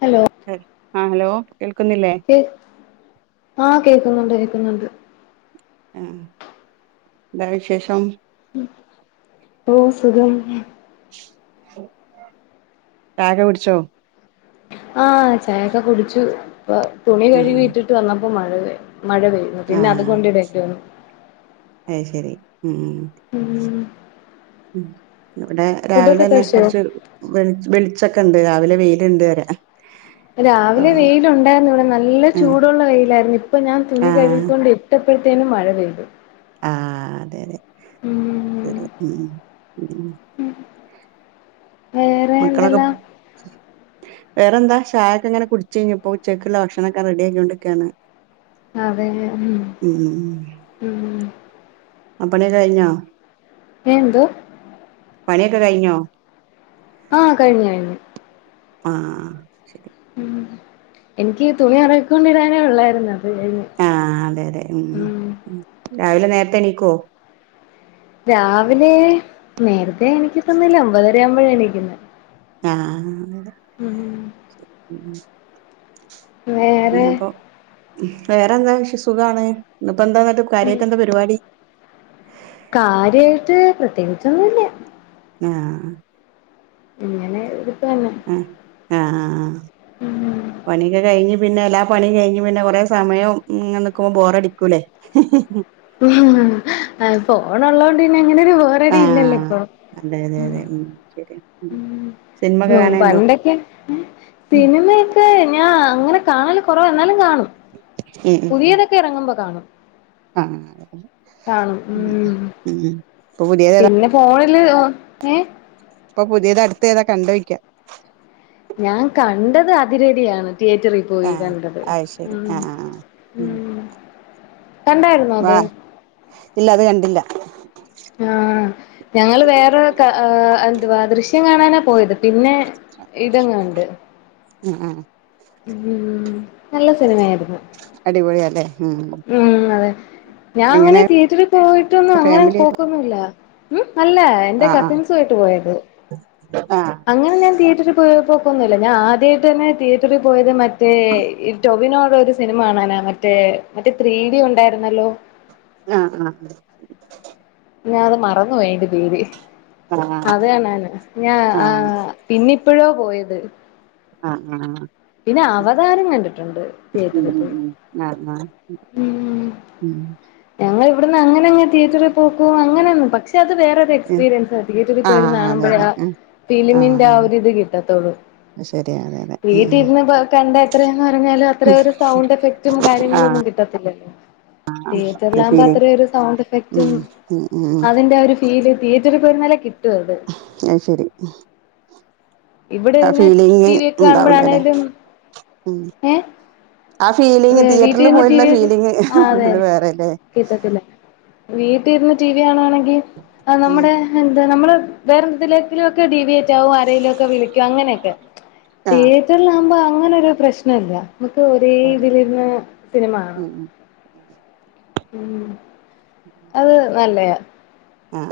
Hello ആഹ് hello കേൾക്കുന്നില്ലേ? ആഹ് കേക്കുന്നുണ്ട് കേക്കുന്നുണ്ട് ആഹ് എന്താ വിശേഷം? ഓഹ് സുഖാണ്. ചായൊക്കെ കുടിച്ചോ ആഹ് ചായൊക്കെ കുടിച്ചു ഇപ്പ തുണി ആ കഴുകി ഇട്ടിട്ട് വന്നപ്പോ മഴ മഴ പെയ്തു ആഹ് അയ്ശെരി ഉം ഉം ഉം ഇവിടെ ഫുഡൊക്കെ രാവിലെന്നെ കഴിച്ചോ കൊർച്ച് വെളിച്ചൊക്കെ ഇണ്ട് രാവിലെ വെയില്ണ്ട് പറയാ രാവിലെ വെയിലുണ്ടായിരുന്നു ഇവിടെ നല്ല ആ ചൂടുള്ള വെയിലായിരുന്നു ഇപ്പൊ ഞാൻ ആ തുണി കഴുകിക്കൊണ്ടി ട്ടപ്പഴത്തേനും മഴ പെയ്തു. ആഹ് അതെ അതെ ഉം ശരി ഉം ഉം വേറെ മക്കളൊക്കെ എന്തെല്ലാ വേറെന്താ ചായ ഒക്കെങ്ങനെ കുടിച്ച് കഴിഞ്ഞപ്പോ ഉച്ചക്കുള്ള ഭക്ഷണവൊക്കെ റെഡിയാക്കികൊണ്ടിക്കയാണ്. അതെ ഉം ഉം അ പണിയൊക്കെ കഴിഞ്ഞോ ഏഹ് എന്തോ? പണിയൊക്കെ കഴിഞ്ഞോ ആഹ് കഴിഞ്ഞ് കഴിഞ്ഞ് ആഹ് ഉം എനിക്ക് തുണി കൊറേകൊണ്ടിടാൻ ഉള്ളാരുന്നു അത് കഴിഞ്ഞ് ആഹ് അതെ അതെ ഉം രാവിലെ നേരത്തെണീക്കൊ രാവിലെ നേരത്തെ എണീകതൊന്നുല്ല ഒമ്പതര ആവുമ്പഴ എണീക്കുന്നെ ആഹ് അന്നരം ഉം ഉം ഉം അങ്ങനെ വേറെ അപ്പോ ഉം വേറെന്താ സുഖാണെ ഇപ്പോ എന്താന്നട്ട് കാര്യയിട്ട് എന്താ പരിപാടി കാര്യയിട്ട് പ്രത്യേകിച്ചൊന്നു ഇല്ല്യ ആഹ് ഇങ്ങനെ ഇരിപ്പ് തന്നെ ഉം ആഹ് അഹ് അഹ് ഉം പണിയൊക്കെ കഴിഞ്ഞ് പിന്നെ എല്ലാം പണിം കഴിഞ്ഞ് പിന്നെ കൊറെ സമയം ഇങ്ങനിക്കുമ്പോ ബോറടിക്കൂല്ലേ ആഹ് ഫോണൊള്ളൊണ്ട് പിന്നെ അങ്ങനൊരു ബോറടി ഇല്ലല്ലോ ആഹ് ഇപ്പോ അതെ അതെ ഉം അതെ ഉം ശെരിയ ഉം ഉം പണ്ടൊക്കെ ഉം ഉം സിനിമയൊക്കെ ഞാ അങ്ങനെ കാണല് കുറവ എന്നാലും കാണും ഉം ഉം പുതിയതൊക്കെ എറങ്ങുമ്പോ കാണും ആഹ് [unintelligible] ഉം ഉം പുതിയ പിന്നെ ഫോണില് ഒ ഏഹ് ഇപ്പ പുതിയത് അടുത്തെ ഏതാ കണ്ടു വയ്ക്കാം ഞാൻ കണ്ടത് അതിരടി ആണ് തിയേറ്ററി പോയി ആഹ് കണ്ടത് അത് ശരി ആഹ് ആഹ് ഉം ആഹ് കണ്ടായിരുന്നോ വാ അത് ഇല്ല അത് കണ്ടില്ല ആഹ് ഞങ്ങൾ വേറെ ക ആഹ് എന്തുവാ ദൃശ്യം കാണാനാ പോയത് പിന്നെ ഇതങ്ങ് കണ്ട് ഉം ആഹ് ആഹ് ഉം നല്ല സിനിമ അരുന്നു അടിപൊളിയ അല്ലേ ഉം ഉം അതെ ഞാ അങ്ങനെ എങ്ങനെ തിയേറ്ററിൽ പോയിട്ടൊന്ന് അങ്ങനെ ഫാമിലി പോ ആയിട്ട് ട്ടൊന്നു ഇല്ല ഉം നല്ലാ ആഹ് എന്റെ കസിൻസ് ആയിട്ട് പോയിരുന്നു ആഹ് അങ്ങനെ ഞാൻ തിയേറ്ററിൽ പൊയെ പൊക്കൊന്നുല്ല ഞാൻ ആദ്യയിട്ട് തന്നെ തിയേറ്ററിൽ പോയത് മറ്റേ ഈ ടൊവിനോടൊരു സിനിമ കാണാനാ മറ്റേ മറ്റേ ത്രീ ടി ഉണ്ടാരുന്നല്ലോ ആഹ് ആഹ് ഞാൻ അത് മറന്ന് പോയി അയിന്റെ പേര് ആഹ് അത് കാണാനാ ഞാ ആഹ് പിന്നിപ്പഴ പോയത് ആഹ് ആഹ് പിന്നെ അവതാരം കണ്ടിട്ടുണ്ട് ഉം തിയേറ്ററി ഉം പോയി ഉം ആഹ് ആഹ് ഉം ഉം ഞങ്ങൾ ഇവിടുന്ന് അങ്ങനങ്ങ് തിയെറ്ററി പോക്കും അങ്ങനെ ഒന്നു പക്ഷെ അത് വേ റൊരു എക്സ്പീരിയൻസ തിയേറ്ററിൽ ആഹ് പോയിരുന്ന് അതെ കാണുമ്പഴേ അതെ ആഹ് ഫിലിമിന്റെ ആ ഒരു ഇത് കിട്ടാത്തൊള്ളൂ ശരിയ അതെതെ വീട്ടി ഇരുന്ന്പ്പ കണ്ട എത്രയന്നു പറഞ്ഞാലും അത്ര ഒരു സൗണ്ട് എഫക് റ്റും ആഹ് കാര്യങ്ങളൊന്നും കിട്ടത്തില്ലല്ലോ തിയേറ്ററൽ അത് ആകുമ്പോ ഫീലിങ് അത്ര ഒരു സൗണ്ട് എഫക്റ്റും ഉം ഉം ഉം അതിന്റെ ഒരു തീ തിയേറ്ററിൽ പോയിരുന്നലെ കിട്ടു അത് അ ശരി ഇവിടെ ആ ഇരുന്ന് ഫീലിങ് ടി വി ഒക്കെ ഉണ്ടാവൂലല്ലെ കാണുമ്പോഴാണേലും ഉം ഏഹ് ആ ഫീലിങ് വീട്ടിൽ തീയേറ്ററിൽ ഇരുന്ന് ടി പോയുള്ള വി ഒക്കെ ഫീലിങ് ആ അതെ അത് വേറെല്ലേ കിട്ടത്തില്ല വീട്ടിരുന്ന് ടീവി കാണുവാണെങ്കിൽ ആ ഉം നമ്മുടെ എന്താ നമ്മള് വേറെ എന്തതിലെങ്കിലും ഒക്കെ ഡി വി യാറ്റ് ആരെങ്കിലും ഒക്കെ വിളിക്കും അങ്ങനെയൊക്കെ ആഹ് തിയേറ്ററിലാവകുമ്പോ അങ്ങനൊ ഒരു പ്രശ്നംല്ല നമുക്ക് ഒരേ അതെ ഇതിലിരുന്ന് സിനിമ കാണാം ഉം ഉം ഉം അത് നല്ല ആാ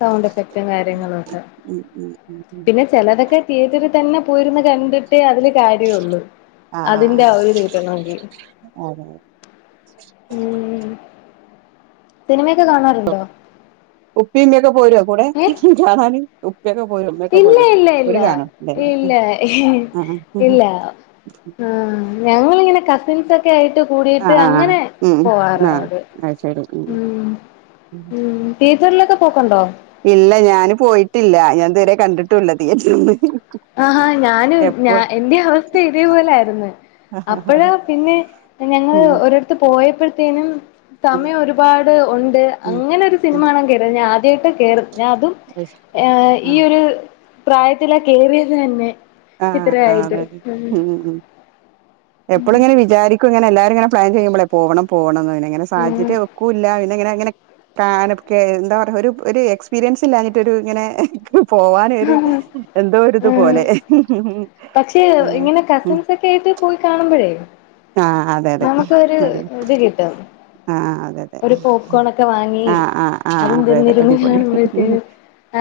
സൗണ്ട് എഫക്റ്റും കാര്യങ്ങളും ഒക്കെ ഉം ഉം ഉം ഉം പിന്നെ ചിലതൊക്കെ തിയേറ്ററിൽ തന്നെ പോയിരുന്നു കണ്ട് മറ്റേ അതില് കാര്യമള്ളൂ ആഹ് അതിന്റെ ആഹ് ആര് തീട്ടണമെങ്കിൽ അതെ ഉം സിനിമയൊക്കെ കാണാറുണ്ടോ ഉപ്പ ഉപ്പിമ്മ ഒക്കെ പോരുമോ കൂടെ ഏഹ് ഉപ്പൊക്കെ പോര ഉമ്മയൊക്കെ ഇല്ല പോരും ഇല്ല ഒരു ഇല്ല കാണും ഇന്നെ ഇല്ല ആ ഞങ്ങളിങ്ങനെ കസിൻസ് ഒക്കെ ആയിട്ട് കൂടിട്ട് അങ്ങനെ പോവാറോ അത് അ ശട ഉം ടീച്ചറിലൊക്കെ പോക്കണ്ടോ ഇല്ല ഞാന് പോയിട്ടില്ല ഞാൻ തരെ കണ്ടിട്ടുംല്ല തിയേറ്ററിന്ന് ആഹാ ഞാനും ഞ എപ്പോ എന്റെ അവസ്ഥ ഇതേപോലെ ആന്ന് അപ്പോഴാ പിന്നെ ഞങ്ങൾ ഉം ഒരിടത്ത് പോയപ്പോഴത്തേനും ഉം സമയം ഒരു രുപാട് ഒണ്ട് ഉം അങ്ങനെ ഒരു ഉം സിനിമകാണാൻ കേയറിയത ഞാൻ ആദ്യായിട്ട കേറിന്ന് ഞാൻ അതും ഏഹ് ആ ഈയൊരു പ്രായത്തിലാ കേറിയത് തന്നെ ആഹ് അതെ ഉം എപ്പൊളും ഇങ്ങനെ വിചാരിക്കും ഇങ്ങനെ എല്ലാരും ഇങ്ങനെ പ്ലാൻ ചെയ്യുമ്പളെ പോകണം പോണംന്ന് അങ്ങനെ അങ്ങനെ ഉം സാഹചര്യം ഒക്കൂല്ല പിന്നെ അങ്ങനെങ്ങനെ കാലോക്കെ എന്താ പറയാ ഒരു ഒരു എക്സ്പീരിയൻസ് ഇല്ലാഞ്ഞിട്ട് ഒരു ഇങ്ങനെ പോവാനൊര് എന്തോ ഒരു ഇത് ഉം പോലെ പക്ഷെ ഏഹ് ഇങ്ങനെ കസിൻസ് ഒക്കെ ആയിട്ട് പോയി കാണുമ്പഴേ ആഹ് അതെ അതെ ഉം അതെ ഇത് കിട്ടും ആഹ് ആഹ് അതെ അതെ ഒരു പോപ്കോണൊക്കെ വാങ്ങി ആഹ് ആഹ് ആഹ് അതും അതെ അതെ തരുന്നിരുന്നു അടിപൊളി കാണുമ്പഴത്തേനും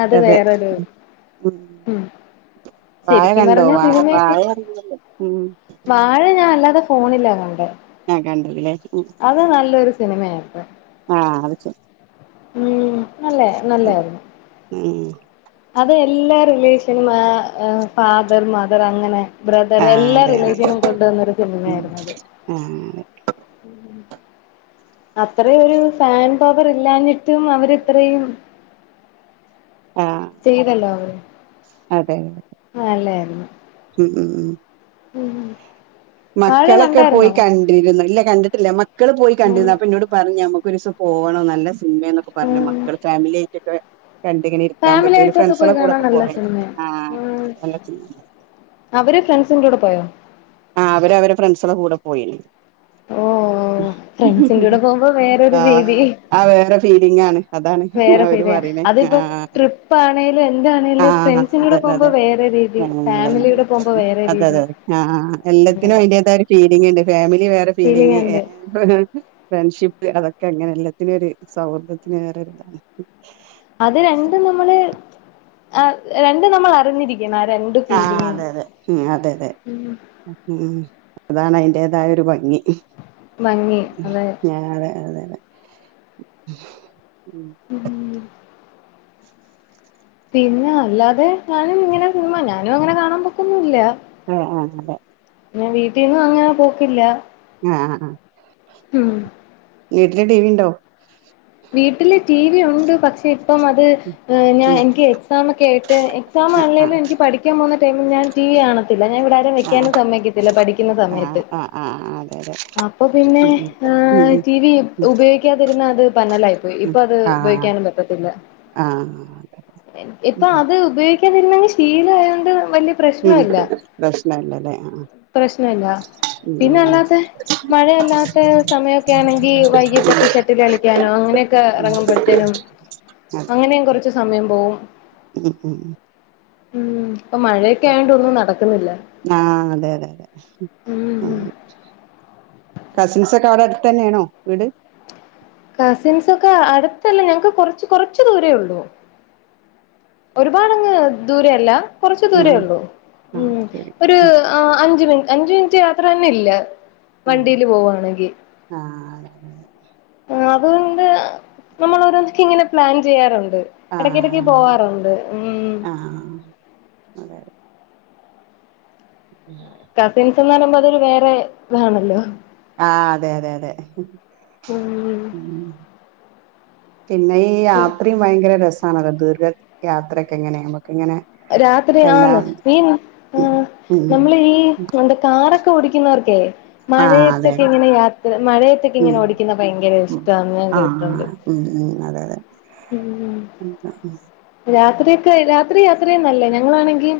അത് അതെ വേറൊരു ഉം വാഴ ശരിക്കും കണ്ടോ പറഞ്ഞ വാ സിനിമയൊക്കെ വാഴ കണ്ടല്ലോ ഉം പാ അത് ഞാൻ അല്ലാതെ ഫോണിലാ കണ്ടേ ആഹ് കണ്ടതല്ലേ ഉം അത് നല്ലൊരു സിനിമയാണ് ആഹ് അത്ച്ച് ഉം നല്ലാ ശരി നല്ലയാരുന്നു ഉം അത് എല്ലാ റിലേഷനും ആഹ് ആഹ് ഫാദർ മദർ അങ്ങനെ ബ്രദറ് ആഹ് എല്ലാ അതെ അതെ റിലേഷനും കൊണ്ടുവന്നൊരു ഉം സിനിമയാരുന്നു ആഹ് അങ്ങനെ ഉം അത്രേം ഒരു ഫാൻ പവറില്ലാഞ്ഞിട്ടും അവരിത്രയും ആഹ് ചെയ്തല്ലോ അങ്ങനെ അതെ നല്ലെയാരുന്നു ഉം ഉം ഉം ഉം വാഴ മക്കളൊക്കെ പോയി കണ്ടായിരുന്നോ കൺ ണ്ടിരുന്നു ഇല്ല കണ്ടിട്ടില്ല മക്കള് പോയി ഉം കണ്ടിരുന്നു അപ്പൊ ഇന്നോട് പറഞ്ഞു ഞമ്മുക്ക് ഒരിസം പോകണംന്ന് നല്ല സ് സിനിമേന്നൊക്കെ പറഞ്‌ ഉം മക്കള് ഫാമിലി ആയിട്ടൊക്കെ കണ്ടിങ്ങനെ ഇരിക്കാൻ ഫാമിലി പറ്റും ഓല് ആയിട്ടൊക്കെ ഫ്രണ്ട്സ്കള പോയി കാണാൻ കൂടെക്കെ നല്ല പോകേണ്ട് സിനിമയാ ഉം ആഹ് [unintelligible] അവര് ഫ്രണ്ട്സിന്റ് കൂടെ പോയോ ആഹ് അവര് അവരെ ഫ്രണ്ട്സാളെ കൂടെ പോയിനി ഓഹ് രീതി ആഹ് അയ് വേറെ ഫീലിംങ്ങാണ് അതാണ് വേറെ അവര് ഫീലാ പറയണേ അതിപ്പോ ആഹ് ട്രിപ്പ് ആണേലും എന്താണേലും ആഹ് ഫ്രണ്ട്സിന്റെ കൂടെ അതന്നെ പോകുമ്പോ അതെ വേറെ രീതി ആഹ് അതെ അതെ ഫാമിലിയുടെ പോകുമ്പോ ഏഹ് വേറെ അതെ അതെ രീതി അതെ ആഹ് ആഹ് ആഹ് ഏൽ എല്ലത്തിനും അങ്ങനെ അതിന്റേതായ ഒരു ഫീലിങ്ണ്ട് ഫാമിലി വേറെ ഫീലിംഗ് ഫീലിംങ്ങ് ഉണ്ട് ഏഹ് [unintelligible] ഫ്രണ്ട്ഷിപ്പ് അതൊക്കെ അങ്ങനെ എല്ലാത്തിനും ഒരു സൗഹൃദത്തിന് വേറെരുതാണ് അത് രണ്ടും നമ്മള് ആഹ് രണ്ടും നമ്മളറിഞ്ഞിരിക്കണം ആ രണ്ട് ആഹ് ഫീലിങ്ങും അതെ അതെ ഉം അതെ അതെ ഉം അതാണ് അയിന്റെതായ ഒരു ഭംഗി ഭംഗി ഉം അതെ ആഹ് അതെ അതെ അതെ ഉം ഇയ്യോ പിന്നെ അല്ലാതെ ഞാനും ഇങ്ങനെ സിനിമ ഞാനും അങ്ങനെ കാണാൻ പോക്കൊന്നും ഇല്ല ആഹ് ആഹ് അതെ പിന്ന വീട്ടിന്നും അങ്ങന പോക്കില്ല ആഹ് ആഹ്. ഉം വീട്ട്ല് ടിവിണ്ടോ? വീട്ടില് ടി വി യുണ്ട് പക്ഷേ ഇപ്പം അത് ഏഹ് ഞാൻ ഉം എനിക്ക് എക്സാമക്കെ ആയിട്ട് എക്സാം ആഹ് ആൺലേനും എനിക്ക് പഠിക്കാൻ പോകുന്ന ടൈമിൽ ഞാൻ ടി വി കാണത്തില്ല. ഞാൻ ഇവിടെ ആരെയും ആഹ് വെക്കാനും സമ്മയ്ക്കത്തില്ല പഠിക്കുന്ന ആഹ് സമയത്ത്. ആഹ് ആഹ് അതെ അതെ. അപ്പൊ പിന്നെ ഉം ഉം ആഹ് ഉം ടി വി ഉപയോഗിക്കാതിരുന്ന അത് [unintelligible] പ്പോയി. ഉം ഇപ്പൊ അത് ആഹ് ഉപയോഗിക്കാനും പറ്റത്തില്ല. ആഹ് എൻ ഇപ്പൊ അത് അത് ഉപയോഗിക്കാതിരിന്നങ്ങ് ശീലായോണ്ട് വല്ലാ ഉം പ്രശ്നല്ല. പ്രശ്നല്ലല്ലേ ആഹ് പ്രശ്നല്ല. പിന്നെ ഉം ഉം അല്ലാത്തെ മഴയല്ലാത്തെ സമയൊക്കെ ആണെങ്കി വൈകീട്ടൊക്കെ ഷട്ടില് കളിക്കാ നോ അങ്ങനെയൊക്കെ ഉം. ഇറങ്ങുമ്പഴത്തേനും ആ. അങ്ങനെയും കൊറച്ച് സമയം പോവും. ഉം ഉം ഉം. ഇപ്പം മഴയൊക്കെ ആയോണ്ട് ഒന്നും നടക്കുന്നില്ല. ആഹ് അതെ അതെ അതെ. ഉം കസിൻസൊക്കെ അവിടെ അടുത്ത് തന്നെയാണോ വീട് കസിൻസൊക്കെ അടുത്തല്ല ഞങ്ങക്ക് കൊറച്ച് കൊറച്ച് ദൂരവേ ഉള്ളൂ ഒരുപാടങ്ങ് ദൂരം അല്ല കുറച്ച് ദൂരവേ ആഹ് ഉള്ളൂ ആഹ് ഉം ശരി ഒരു ഉം ആഹ് അഞ്ച് മിനി അഞ്ച് മിനിറ്റ് യാത്ര തന്നെ ഇല്ല ആഹ് വണ്ടിയില് പോവാണെങ്കിൽ ആഹ് അതെ അതെ അതെ ആഹ് അതുകൊണ്ട് നമ്മള് ഓരോന്നൊക്കെ ഇങ്ങനെ പ്ലാൻ ചെയ്യാറുണ്ട് എടക്കെടക്ക് പോവാറു ണ്ട് ഉം ആഹ് ആഹ് അതെ അതെ ഉം കസിൻസെന്ന് പറയുമ്പോ അതൊരു വേറെ ഇതാണല്ലോ ആഹ് അതെ അതെ അതെ ഉം ഉം പിന്നെ ഈ യാത്രയും ഭയങ്കര രസാണല്ലോ ദീർഘ യാത്രയൊക്കെ ഇങ്ങനെ ഞമ്മക്ക് ഇങ്ങനെ രാത്രി ആന്ന് എല്ലാം ഈ ഉം ആഹ് ഉം നമ്മള് ഈ എന്താ കാറൊക്കെ ഓടിക്കുന്നവർക്കേ ആഹ് അതെ മഴയത്തൊക്കെ ഇങ്ങനെ യാത്ര മഴയത്തൊക്കെ ഉം ഇങ്ങനെ ഓടിക്കുന്ന ഭയങ്കര ഉം ഇഷ്ടാന്ന് ഞാൻ ആഹ് കേട്ടിട്ടുണ്ട് ഉം ഉം അതെ അതെ ഉം ഉം ആഹ് ഉം രാത്രിയൊക്കെ രാത്രി യാത്ര ചെയ്യാൻ നല്ലതാ ഞങ്ങളാണെങ്കി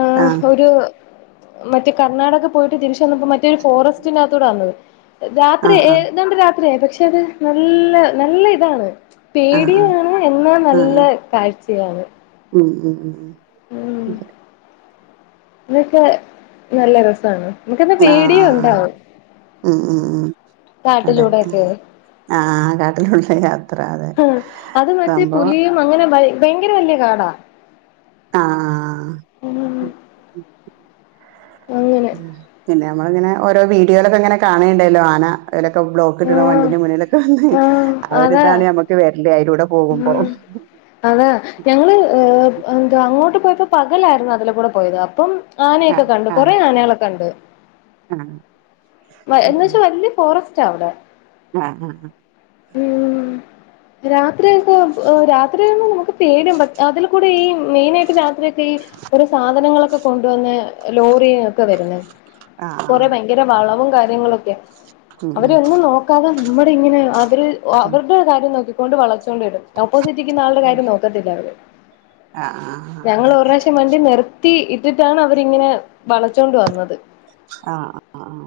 ആഹ് ഒരു മറ്റേ കർണാടക പോയിട്ട് തിരിച്ച് വന്നപ്പോ മറ്റേ ഒരു ഫോറസ്റ്റിന്റെ അകത്തൂടാ വന്നത് രാത്രി ആഹ് ആഹ് ഏതാണ്ട് രാത്രി ആയി പക്ഷെ അത് നല്ല നല്ല ഇതാണ് ആഹ് ആഹ് പേടിയും ആണ് എന്നാ ആഹ് നല്ല ആഹ് കാഴ്ചയാണ് ഉം ഉം ഉം ഉം ഉം ഇതൊക്കെ നല്ല രസാണ് നമുക്കെന്നാ പേടിയും ആഹ് ഉണ്ടാവും ഉം ഉം ഉം അതെ കാട്ടിലൂടെ ഒക്കെയേ ആഹ് ആഹ് കാട്ടിലൂടെ യാ ആഹ് അത് മറ്റേ പുലിയും അങ്ങനെ ഭയ ഭയങ്കര വല്ല്യ കാടാ ആഹ് ഉം അങ്ങനെ പിന്നെ ഞമ്മളിങ്ങനെ ഓരോ വീഡിയോയിലൊക്കെ ഇങ്ങനെ കാണണുണ്ടല്ലോ ആന ഇങ്ങനൊക്കെ ബ്ലോക്ക് ആയിട്ട് ആഹ് വണ്ടീന്റെ മുന്നിലൊക്കെ വന്ന് ആഹ് ഒരു ഇതാണ് ഞമ്മക്ക് വരല് അയിലൂടെ പോകുമ്പോ ഉം അത് ഞങ്ങള് ഏ എന്താ അങ്ങോട്ട് പോയപ്പോ പകലായിരുന്നു അതിലെ കൂടെ പോയത് അപ്പം ആനയൊക്കെ ആഹ് കണ്ട് ആഹ് കൊറേ ആനകളെ കണ്ടു ആഹ് എന്ന് ഉം വെച്ചാ വല്യയ ഫോറസ്റ്റാ അവിടെ ആഹ് ആഹ് ആഹ് ഉം രാത്രിയൊക്കെ രാത്രി യാത്ര നമുക്ക് പേടിയാവും അതിൽ കൂടെ ഈ മെയിനായിട്ട് രാ ത്രി ഓരോ സാധനങ്ങളൊക്കെ കൊണ്ടുവന്ന് ലോറി ഒക്കെയാ വരുന്നേ കൊറെ ആഹ് ഭയ ങ്കര വളവും കാര്യങ്ങളൊക്കെ ഉം ഉം അവരൊന്നും നോക്കാതെ നമ്മുടെ ഇങ്ങനെ അ വര് ഉം അവരുടെ കാര്യം നോക്കിക്കോണ്ട് വളച്ചോണ്ട്‌ വരും ഓപ്പോസിറ്റ് നിക്കുന്ന ആളുടെ കാര്യം നോക്കത്തില്ല അവര് ആഹ് ആഹ് ഞങ്ങള് അതെ ഒരു പ്രാവശ്യം വണ്ടി നിർ ത്തി ഇട്ടിട്ടാണ് അവരിങ്ങനെ വളച്ചോണ്ട് വന്നത് ആഹ് ആഹ് ആഹ്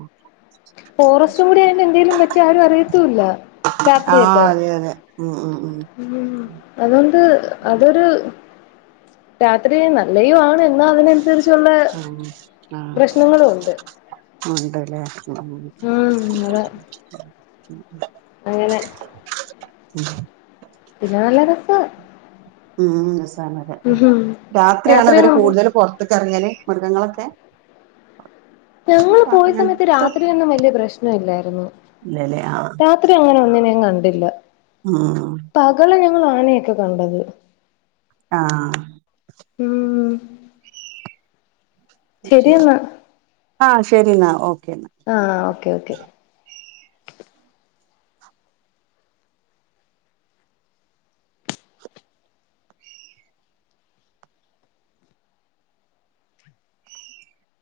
ഫോറസ്റ്റും കൂടി ആയോണ്ട് എന്തേലും പറ്റിയാൾ ആരും അറിയത്തൂല്ല ആഹ അതെ അതെ ഉ ഉം ഉ ഉ അതൊണ്ട് അതൊരു രാത്രി നല്ലയു ആണ് എന്നാ അതിനനുസരിച്ചുള്ള പ്രശ്നങ്ങളും ഉണ്ട് ഉണ്ട് ലെ ഉം അതെ ആ ഉ അങ്ങനെ ഉം പിന്നെ നല്ല രസാ ഉം രാസാണറിയ ഉം രാത്രിയാണ് അവര് രാത്രിയൊന്നും കൂടുതൽ പുറത്ത് ക്കെറങ്ങല് മൃഗങ്ങളൊക്കെ ഞങ്ങള് പോയ സമയത്ത് അങ്ങനത്തെ രാത്രിയൊന്നും വലിയ പ്രശ്ന ഇല്ലായിരുന്നു ഇല്ലല്ലേ ആഹ് രാത്രി അങ്ങനെ ഒന്നിനെയും കണ്ടില്ല ഉം പ പകലന്നെണ് ഞങ്ങള് ആനയൊക്കെ കണ്ടത് ആഹ ഉം ശരിയെന്നാ ആഹ ശരി എന്നാ ഓക്കെ ആഹ ഓക്കേ ഓക്കേ